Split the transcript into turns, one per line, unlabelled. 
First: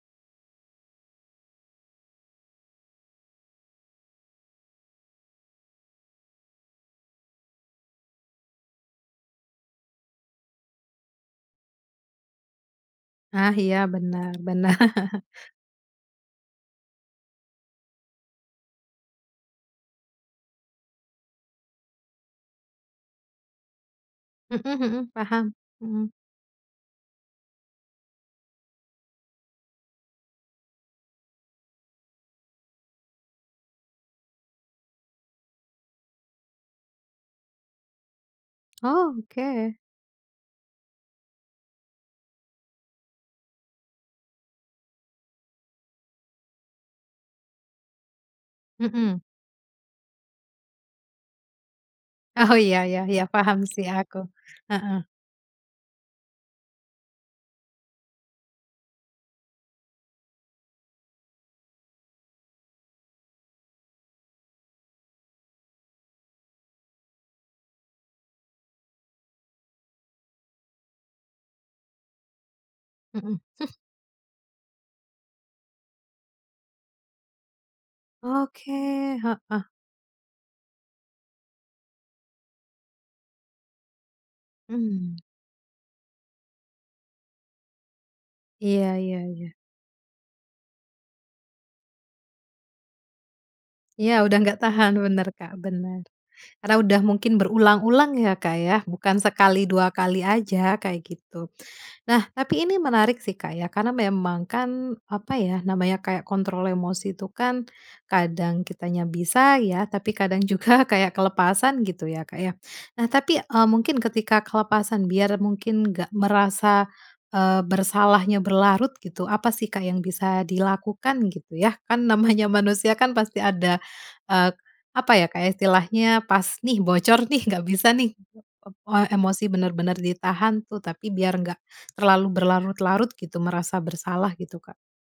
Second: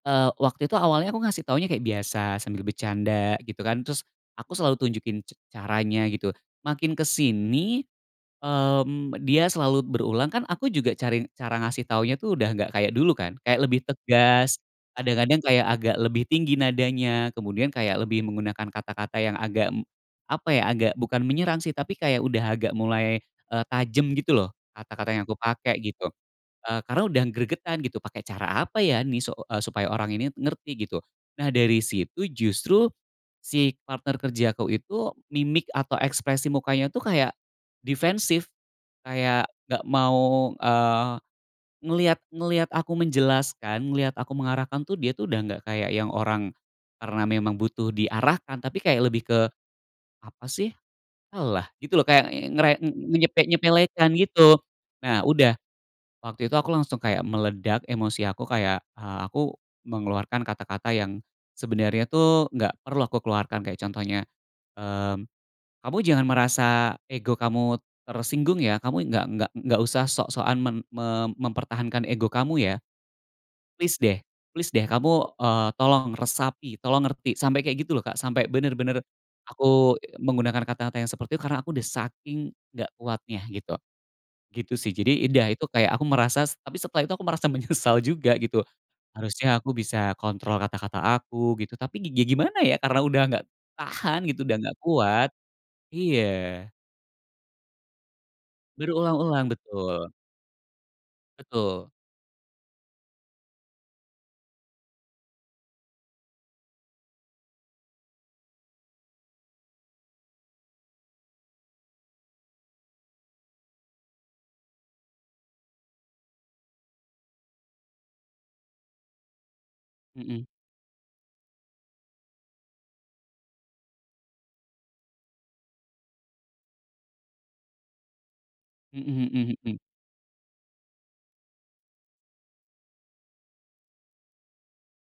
Eee, waktu itu awalnya aku ngasih taunya kayak biasa, sambil bercanda, gitu kan, terus aku selalu tunjukin c caranya, gitu. Makin kesini, mmm, dia selalu berulang kan, aku juga cari cara ngasih taunya tuh udah nggak kayak dulu kan,
Ah,
kayak
iya,
lebih
bener,
tegas,
bener.
kadang-kadang kayak agak lebih tinggi nadanya, kemudian kayak lebih menggunakan kata-kata yang agak, apa ya, agak bukan menyerang sih, tapi kayak udah agak mulai, eee, tajam, gitu loh,
Heeh heeh,
kata-kata yang aku
paham.
pakai, gitu.
Heeh.
Eee, karena udah gregetan, "Pakai cara apa ya nih, su supaya orang ini ngerti?", gitu. Nah, dari situ justru si partner kerjaku itu mimik atau ekspresi mukanya tuh kayak defensif,
Oh,
kayak
oke.
nggak mau, eee, ngelihat ngelihat aku menjelaskan, ngelihat aku mengarahkan tuh dia tuh udah nggak kayak yang orang karena memang butuh diarahkan, tapi kayak
Heeh.
lebih ke, "Apa sih, alah", gitu loh, kayak
Oh, iya
ngere
iya iya.
enyepek
Paham sih
nyepelekan,
aku,
gitu.
heeh.
Nah, udah waktu itu aku langsung kayak meledak emosi aku, kayak, eee, aku mengeluarkan kata-kata yang sebenarnya tuh nggak perlu aku keluarkan, kayak contohnya, mmm, "Kamu jangan merasa ego kamu tersinggung ya, kamu nggak nggak nggak usah sok-sokan mem mem mempertahankan ego kamu, ya.
Heeh. Hmm.
Plis deh, plis deh, kamu, eee, tolong resapi, tolong ngerti", sampai kayak gitu loh, Kak, sampai
Oke,
bener-bener
heeh.
aku menggunakan kata-kata yang seperti itu. Karena aku udah saking nggak kuatnya gitu, gitu sih,
Mhm.
Jadi udah, itu kayak aku merasa tapi setelah itu aku merasa menyesal juga, gitu,
Iya iya iya.
harusnya aku bisa kontrol kata-kata aku, gitu, tapi gi gimana ya, karena udah nggak
Iya,
tahan,
udah
gitu, udah
nggak
nggak
tahan bener,
kuat.
Kak, bener.
Iya.
Karena udah mungkin berulang-ulang, ya, Kak, ya, bukan
Berulang-ulang,
sekali, dua
betul.
kali aja, kayak gitu.
Betul.
Nah, tapi ini menarik sih, Kak, ya. Karena memang kan, apa ya, namanya kayak kontrol emosi tuh kan kadang kitanya bisa ya, tapi kadang juga kayak kelepasan, gitu ya, Kak, ya. Nah, tapi, eee, mungkin ketika kelepasan, biar mungkin nggak merasa, eee, bersalahnya berlarut gitu, apa sih, Kak, yang
Heeh.
bisa dilakukan, gitu, ya, kan namanya manusia kan pasti ada, eee, apa ya, istilahnya pas nih, bocor nih, nggak bisa nih, eee,
Heeh
emosi
heeh heeh.
bener-bener ditahan tuh, tapi biar nggak terlalu berlarut-larut gitu, merasa bersalah gitu, Kak.